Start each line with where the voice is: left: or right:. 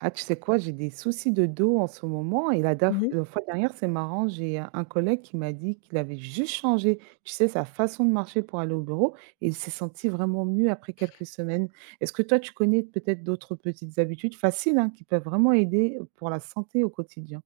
right: Ah, tu sais quoi? J'ai des soucis de dos en ce moment et la
left: Mmh.
right: fois dernière, c'est marrant, j'ai un collègue qui m'a dit qu'il avait juste changé, tu sais, sa façon de marcher pour aller au bureau et il s'est senti vraiment mieux après quelques semaines. Est-ce que toi, tu connais peut-être d'autres petites habitudes faciles, hein, qui peuvent vraiment aider pour la santé au quotidien?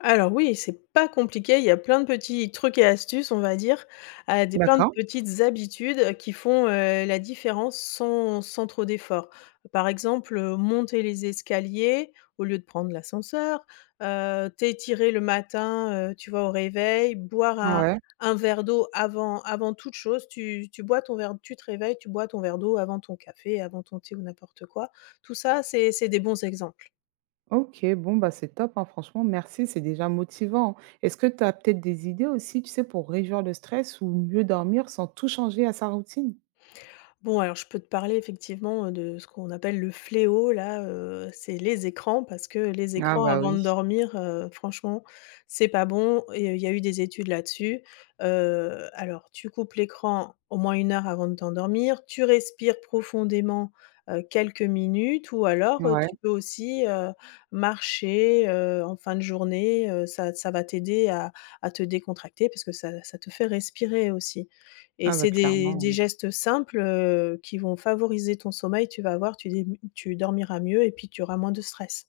left: Alors oui, c'est pas compliqué, il y a plein de petits trucs et astuces, on va dire, des plein de
right: D'accord.
left: petites habitudes qui font, la différence sans trop d'efforts. Par exemple, monter les escaliers au lieu de prendre l'ascenseur, t'étirer le matin, tu vois, au réveil, boire un
right: Ouais.
left: un verre d'eau avant toute chose. Tu bois ton verre, tu te réveilles, tu bois ton verre d'eau avant ton café, avant ton thé ou n'importe quoi. Tout ça, c'est des bons exemples.
right: OK, bon, bah, c'est top, hein, franchement, merci, c'est déjà motivant, hein. Est-ce que tu as peut-être des idées aussi, tu sais, pour réduire le stress ou mieux dormir sans tout changer à sa routine?
left: Bon, alors je peux te parler effectivement, de ce qu'on appelle le fléau là, c'est les écrans parce que les
right: Ah
left: écrans
right: bah
left: avant
right: oui.
left: de dormir, franchement, c'est pas bon et il y a eu des études là-dessus. Alors tu coupes l'écran au moins 1 heure avant de t'endormir, tu respires profondément, quelques minutes ou alors,
right: Ouais.
left: tu peux aussi, marcher, en fin de journée, ça va t'aider à te décontracter parce que ça te fait respirer aussi et
right: Ah bah
left: c'est des
right: clairement,
left: des
right: oui.
left: gestes simples, qui vont favoriser ton sommeil. Tu vas voir, tu dormiras mieux et puis tu auras moins de stress.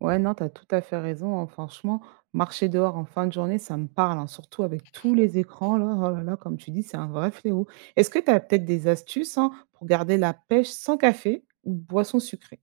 right: Ouais, non, tu as tout à fait raison, hein, franchement, marcher dehors en fin de journée, ça me parle, hein, surtout avec tous les écrans là, oh là là, comme tu dis, c'est un vrai fléau. Est-ce que tu as peut-être des astuces, hein, pour garder la pêche sans café ou boisson sucrée?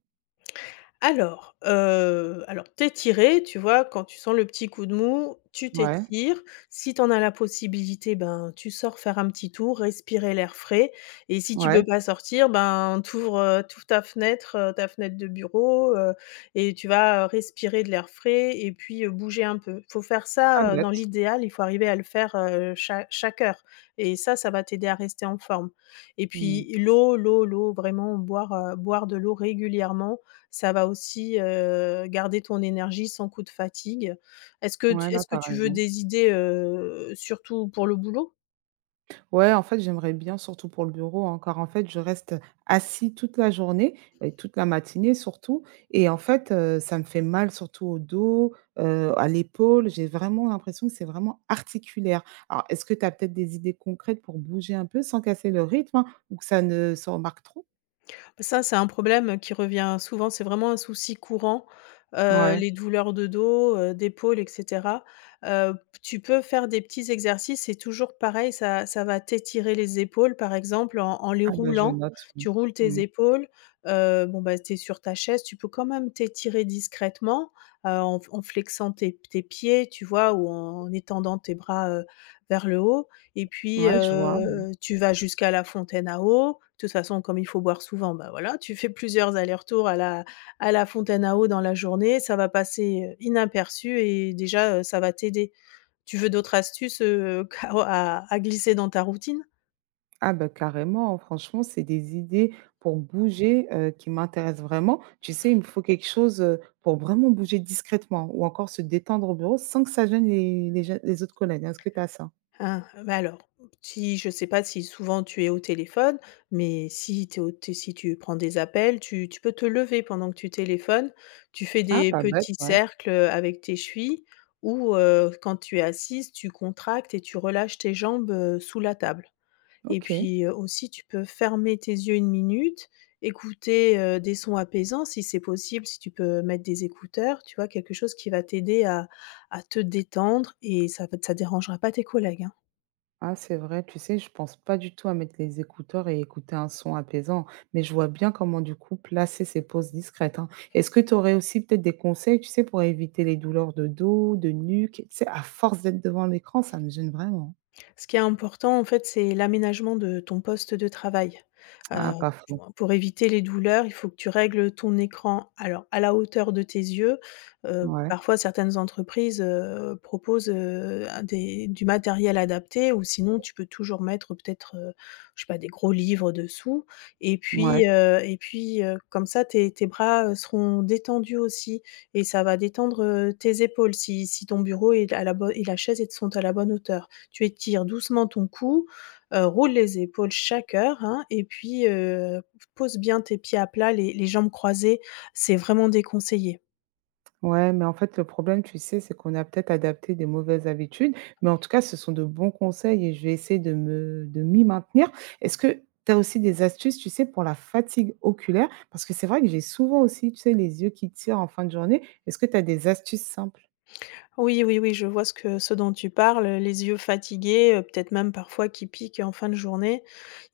left: Alors, t'étirer, tu vois, quand tu sens le petit coup de mou, tu
right: Ouais,
left: t'étires. Si tu en as la possibilité, ben, tu sors faire un petit tour, respirer l'air frais et si tu
right: ouais,
left: peux pas sortir, ben, tu ouvres, ta fenêtre de bureau, et tu vas, respirer de l'air frais et puis, bouger un peu. Faut faire
right: pas
left: ça, dans
right: bête.
left: l'idéal, il faut arriver à le faire, chaque heure et ça va t'aider à rester en forme et
right: Mmh.
left: puis l'eau, l'eau, l'eau, vraiment boire, boire de l'eau régulièrement, ça va aussi, garder ton énergie sans coup de fatigue. Est-ce que
right: Ouais,
left: tu
right: non,
left: est-ce que
right: t'as
left: tu veux
right: raison.
left: des idées, surtout pour le boulot?
right: Ouais, en fait, j'aimerais bien, surtout pour le bureau, hein, car en fait, je reste assis toute la journée et toute la matinée surtout. Et en fait, ça me fait mal surtout au dos, à l'épaule. J'ai vraiment l'impression que c'est vraiment articulaire. Alors, est-ce que tu as peut-être des idées concrètes pour bouger un peu sans casser le rythme, hein, ou que ça ne se remarque trop?
left: Ça, c'est un problème qui revient souvent, c'est vraiment un souci courant,
right: Ouais.
left: les douleurs de dos, d'épaules et cetera. Heu, Tu peux faire des petits exercices, c'est toujours pareil, ça va t'étirer les épaules, par exemple, en les
right: Ah ben, je
left: roulant.
right: note. Mmh.
left: Tu roules tes
right: Mmh.
left: épaules, bon, bah, tu es sur ta chaise, tu peux quand même t'étirer discrètement, en flexant tes pieds, tu vois? Ou en étendant tes bras, vers le haut et puis,
right: Ouais, je vois.
left: tu vas jusqu'à la fontaine à eau. De toute façon, comme il faut boire souvent, bah, voilà, tu fais plusieurs allers-retours à la fontaine à eau dans la journée, ça va passer, inaperçu et déjà, ça va t'aider. Tu veux d'autres astuces, à glisser dans ta routine?
right: Ah bah carrément, franchement, c'est des idées pour bouger, qui m'intéressent vraiment. Tu sais, il me faut quelque chose, pour vraiment bouger discrètement ou encore se détendre au bureau sans que ça gêne les autres collègues, hein. Est-ce que tu as ça?
left: Ah, bah, alors, si je sais pas si souvent tu es au téléphone, mais si tu au té si tu prends des appels, tu peux te lever pendant que tu téléphones, tu fais
right: Ah
left: des
right: pas bête,
left: petits
right: ouais.
left: cercles avec tes chevilles ou quand tu es assise, tu contractes et tu relâches tes jambes, sous la table et
right: OK.
left: puis, aussi tu peux fermer tes yeux 1 minute, écouter, des sons apaisants si c'est possible, si tu peux mettre des écouteurs, tu vois? Quelque chose qui va t'aider à te détendre et ça va dérangera pas tes collègues, hein.
right: Ah c'est vrai, tu sais, je pense pas du tout à mettre les écouteurs et écouter un son apaisant, mais je vois bien comment du coup placer ces pauses discrètes, hein. Est-ce que tu aurais aussi peut-être des conseils, tu sais, pour éviter les douleurs de dos, de nuque? Tu sais, à force d'être devant l'écran, ça me gêne vraiment.
left: Ce qui est important, en fait, c'est l'aménagement de ton poste de travail. Heu,
right: Ah pas faux.
left: pour éviter les douleurs, il faut que tu règles ton écran, alors à la hauteur de tes yeux.
right: Ouais,
left: Parfois certaines entreprises, proposent, un des du matériel adapté ou sinon tu peux toujours mettre peut-être, je sais pas, des gros livres dessous et
right: ouais,
left: puis, comme ça tes bras, seront détendus aussi et ça va détendre, tes épaules si ton bureau est à la bonne et la chaise sont à la bonne hauteur. Tu étires doucement ton cou, roule les épaules chaque heure, hein, et puis, pose bien tes pieds à plat, les jambes croisées, c'est vraiment déconseillé.
right: ouais, mais en fait, le problème, tu sais, c'est qu'on a peut-être adapté des mauvaises habitudes, mais en tout cas, ce sont de bons conseils et je vais essayer de m'y maintenir. Est-ce que tu as aussi des astuces, tu sais, pour la fatigue oculaire? Parce que c'est vrai que j'ai souvent aussi, tu sais, les yeux qui tirent en fin de journée. Est-ce que tu as des astuces simples?
left: Oui, oui, oui, je vois ce dont tu parles, les yeux fatigués, peut-être même parfois qui piquent en fin de journée.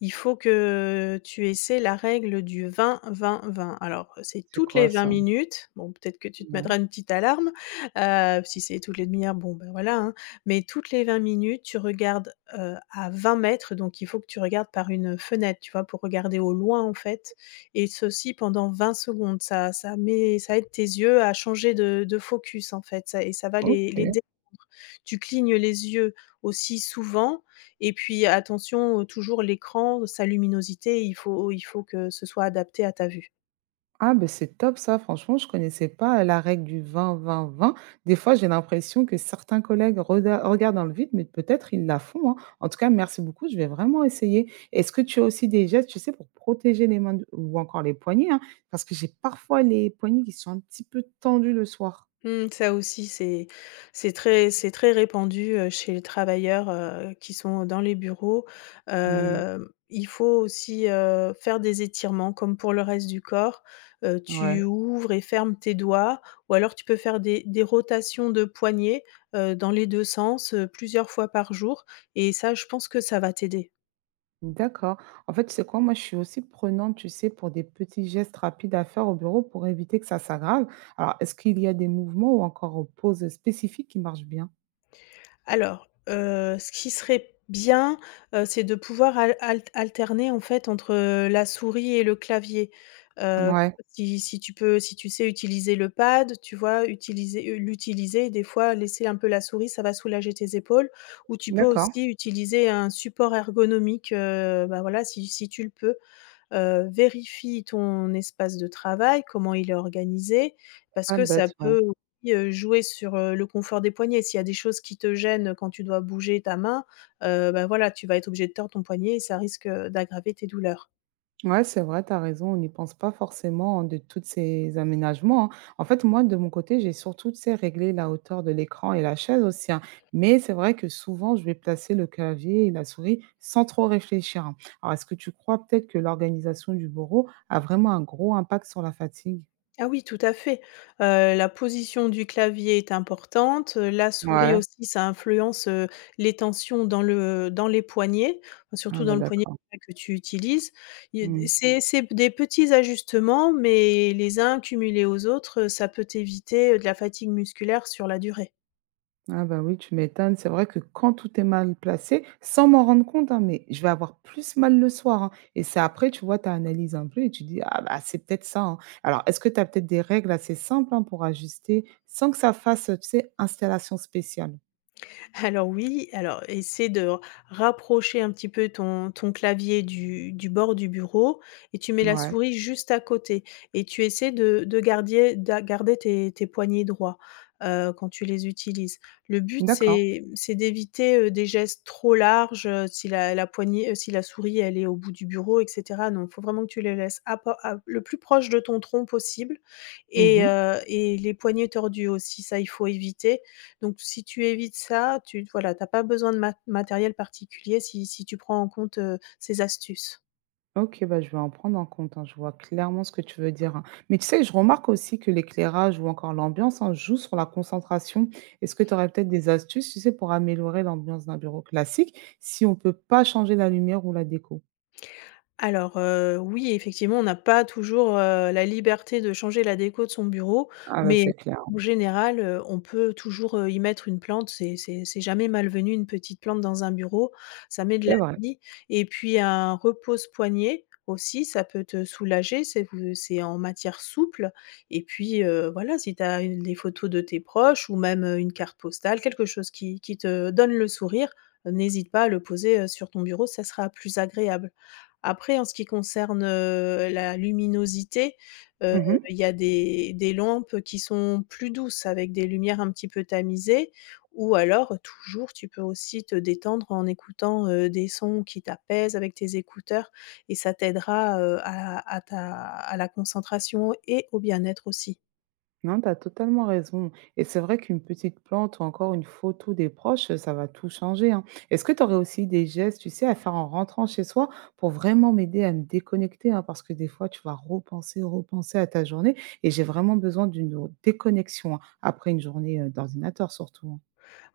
left: Il faut que tu essaies la règle du 20-20-20. Alors, c'est
right: C'est
left: toutes les
right: quoi
left: vingt
right: ça?
left: minutes, bon peut-être que tu te
right: Ouais,
left: mettras une petite alarme, si c'est toutes les demi heures, bon, ben, voilà, hein, mais toutes les 20 minutes, tu regardes, à 20 mètres, donc il faut que tu regardes par une fenêtre, tu vois? Pour regarder au loin, en fait, et ceci pendant 20 secondes. Ça aide tes yeux à changer de focus, en fait, ça va les
right: OK.
left: détendre. Tu clignes les yeux aussi souvent et puis attention, toujours l'écran, sa luminosité, il faut que ce soit adapté à ta vue.
right: Ah, ben c'est top ça, franchement, je connaissais pas la règle du vingt vingt vingt. Des fois, j'ai l'impression que certains collègues regardent dans le vide, mais peut-être ils la font, hein. En tout cas, merci beaucoup, je vais vraiment essayer. Est-ce que tu as aussi des gestes, tu sais, pour protéger les mains ou encore les poignets, hein, parce que j'ai parfois les poignets qui sont un petit peu tendus le soir.
left: Mmh, ça aussi, c'est très répandu, chez les travailleurs, qui sont dans les bureaux.
right: Mm,
left: Il faut aussi, faire des étirements comme pour le reste du corps.
right: ouais,
left: Tu ouvres et fermes tes doigts ou alors tu peux faire des rotations de poignets, dans les 2 sens, plusieurs fois par jour et ça, je pense que ça va t'aider.
right: d'accord. En fait, tu sais quoi, moi, je suis aussi prenante, tu sais, pour des petits gestes rapides à faire au bureau pour éviter que ça s'aggrave. Alors, est-ce qu'il y a des mouvements ou encore pauses spécifiques qui marchent bien?
left: Alors, ce qui serait bien, c'est de pouvoir al alt alterner en fait entre la souris et le clavier. Heu,
right: Ouais,
left: si si tu peux si tu sais utiliser le pad, tu vois? L'utiliser, des fois laisser un peu la souris, ça va soulager tes épaules ou tu peux
right: d'accord.
left: aussi utiliser un support ergonomique, bah, voilà, si tu le peux. Vérifie ton espace de travail, comment il est organisé, parce
right: Ah
left: que ça
right: bête, ouais.
left: peut aussi, jouer sur, le confort des poignets. S'il y a des choses qui te gênent quand tu dois bouger ta main, bah, voilà, tu vas être obligé de tordre ton poignet et ça risque, d'aggraver tes douleurs.
right: Ouais, c'est vrai, tu as raison, on n'y pense pas forcément, hein, de toutes ces aménagements, hein. En fait, moi, de mon côté, j'ai surtout, tu sais, réglé la hauteur de l'écran et la chaise aussi, hein. Mais c'est vrai que souvent, je vais placer le clavier et la souris sans trop réfléchir, hein. Alors, est-ce que tu crois peut-être que l'organisation du bureau a vraiment un gros impact sur la fatigue?
left: Ah oui, tout à fait. La position du clavier est importante, la souris
right: Ouais.
left: aussi, ça influence, les tensions dans les poignets, enfin,
right: Ah
left: surtout
right: bah
left: dans le poignet
right: d'accord.
left: que tu utilises.
right: Mmh.
left: Il c'est des petits ajustements, mais les uns cumulés aux autres, ça peut éviter de la fatigue musculaire sur la durée.
right: Ah bah oui, tu m'étonnes. C'est vrai que quand tout est mal placé, sans m'en rendre compte, hein, mais je vais avoir plus mal le soir, hein. Et c'est après, tu vois, tu analyses un peu et tu dis, ah bah c'est peut-être ça, hein. Alors, est-ce que tu as peut-être des règles assez simples, hein, pour ajuster sans que ça fasse, tu sais, installation spéciale?
left: Alors oui, alors essaie de r rapprocher un petit peu ton clavier du bord du bureau et tu mets la
right: Ouais,
left: souris juste à côté et tu essaies de garder tes poignets droits, quand tu les utilises. Le but
right: d'accord.
left: c'est d'éviter, des gestes trop larges, si la poignée, si la souris elle est au bout du bureau et cetera. Non, faut vraiment que tu les laisses à le plus proche de ton tronc possible et les poignets tordus aussi, ça il faut éviter, donc si tu évites ça, tu voilà, t'as pas besoin de matériel particulier si tu prends en compte, ces astuces.
right: OK, bah, je vais en prendre en compte, hein. Je vois clairement ce que tu veux dire, hein. Mais tu sais, je remarque aussi que l'éclairage ou encore l'ambiance, hein, joue sur la concentration. Est-ce que tu aurais peut-être des astuces, tu sais, pour améliorer l'ambiance d'un bureau classique si on ne peut pas changer la lumière ou la déco?
left: Alors, oui, effectivement, on n'a pas toujours, la liberté de changer la déco de son bureau,
right: Ah bah,
left: mais
right: c'est clair,
left: en général, on peut toujours, y mettre une plante. C'est jamais malvenu, une petite plante dans un bureau, ça met de
right: c'est
left: la
right: vrai.
left: vie et puis un repose-poignet aussi, ça peut te soulager, c'est en matière souple et puis, voilà, si tu as des photos de tes proches ou même, une carte postale, quelque chose qui te donne le sourire, n'hésite pas à le poser, sur ton bureau, ça sera plus agréable. Après en ce qui concerne, la luminosité, heu,
right: Mmh.
left: il y a des lampes qui sont plus douces avec des lumières un petit peu tamisées ou alors toujours tu peux aussi te détendre en écoutant, des sons qui t'apaisent avec tes écouteurs et ça t'aidera, à la concentration et au bien-être aussi.
right: Non, tu as totalement raison. Et c'est vrai qu'une petite plante ou encore une photo des proches, ça va tout changer, hein. Est-ce que tu aurais aussi des gestes, tu sais, à faire en rentrant chez soi pour vraiment m'aider à me déconnecter, hein, parce que des fois, tu vas repenser, repenser à ta journée et j'ai vraiment besoin d'une déconnexion, hein, après une journée, d'ordinateur surtout, hein?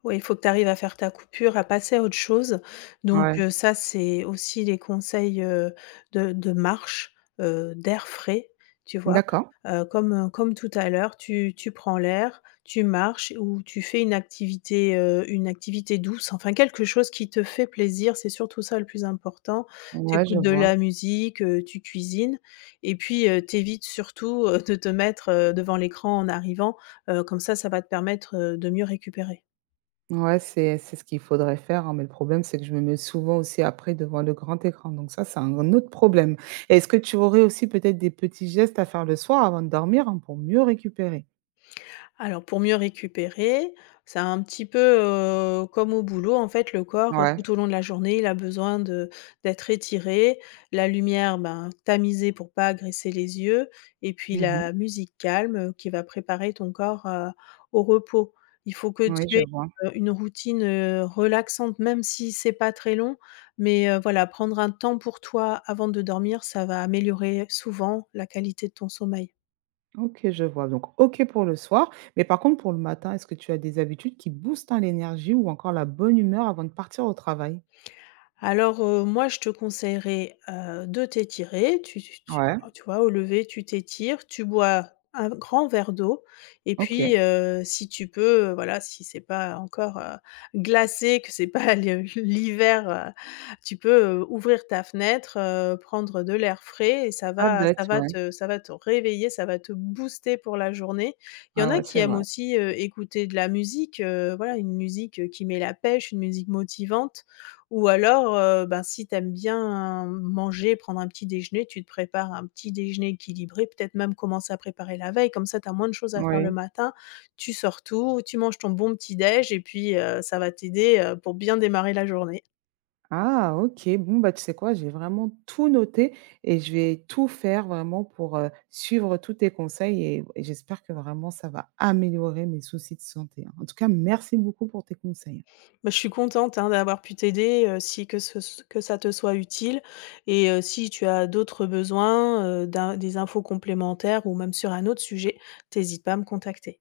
left: Ouais, il faut que tu arrives à faire ta coupure, à passer à autre chose. Donc
right: Ouais.
left: ça, c'est aussi les conseils, de marche, d'air frais, tu vois?
right: D'accord.
left: Comme tout à l'heure, tu prends l'air, tu marches ou tu fais une activité douce, enfin quelque chose qui te fait plaisir, c'est surtout ça le plus important. Tu
right: Ouais, je
left: écoutes de
right: vois.
left: la musique, tu cuisines et puis, tu évites surtout, de te mettre, devant l'écran en arrivant, comme ça va te permettre, de mieux récupérer.
right: Ouais, c'est ce qu'il faudrait faire, hein, mais le problème, c'est que je me mets souvent aussi après devant le grand écran, donc ça, c'est un autre problème. Est-ce que tu aurais aussi peut-être des petits gestes à faire le soir avant de dormir, hein, pour mieux récupérer?
left: Alors pour mieux récupérer, c'est un petit peu, comme au boulot, en fait le corps,
right: Ouais.
left: tout au long de la journée, il a besoin de d'être étiré, la lumière, ben, tamisée pour pas agresser les yeux et puis
right: Mmh.
left: la musique calme, qui va préparer ton corps, au repos. Il faut que
right: Oui,
left: tu
right: je
left: aies,
right: vois.
left: une routine, relaxante même si c'est pas très long, mais voilà, prendre un temps pour toi avant de dormir, ça va améliorer souvent la qualité de ton sommeil.
right: OK, je vois, donc OK pour le soir, mais par contre pour le matin, est-ce que tu as des habitudes qui boostent, hein, l'énergie ou encore la bonne humeur avant de partir au travail?
left: Alors, moi, je te conseillerais, de t'étirer. Tu tu tu
right: Ouais,
left: oh, tu vois, au lever, tu t'étires, tu bois un grand verre d'eau et
right: OK.
left: puis, si tu peux, voilà, si c'est pas encore, glacé, que c'est pas le l'hiver, tu peux, ouvrir ta fenêtre, prendre de l'air frais et
right: Pas bête, ouais.
left: ça va te réveiller, ça va te booster pour la journée. Il y en
right: Ah
left: a
right: ouais,
left: qui
right: c'est
left: aiment
right: vrai.
left: aussi, écouter de la musique, voilà, une musique, qui met la pêche, une musique motivante. Ou alors, ben, si tu aimes bien manger, prendre un petit déjeuner, tu te prépares un petit déjeuner équilibré, peut-être même commencer à préparer la veille, comme ça tu as moins de choses à faire le
right: Oui.
left: matin. Tu sors tout, tu manges ton bon petit déj et puis, ça va t'aider, pour bien démarrer la journée.
right: Ah OK, bon, bah, tu sais quoi? J'ai vraiment tout noté et je vais tout faire vraiment pour, suivre tous tes conseils et j'espère que vraiment ça va améliorer mes soucis de santé, hein. En tout cas, merci beaucoup pour tes conseils.
left: Bah, je suis contente, hein, d'avoir pu t'aider, si que ce que ça te soit utile et si tu as d'autres besoins, d'in des infos complémentaires ou même sur un autre sujet, tu pas à me contacter.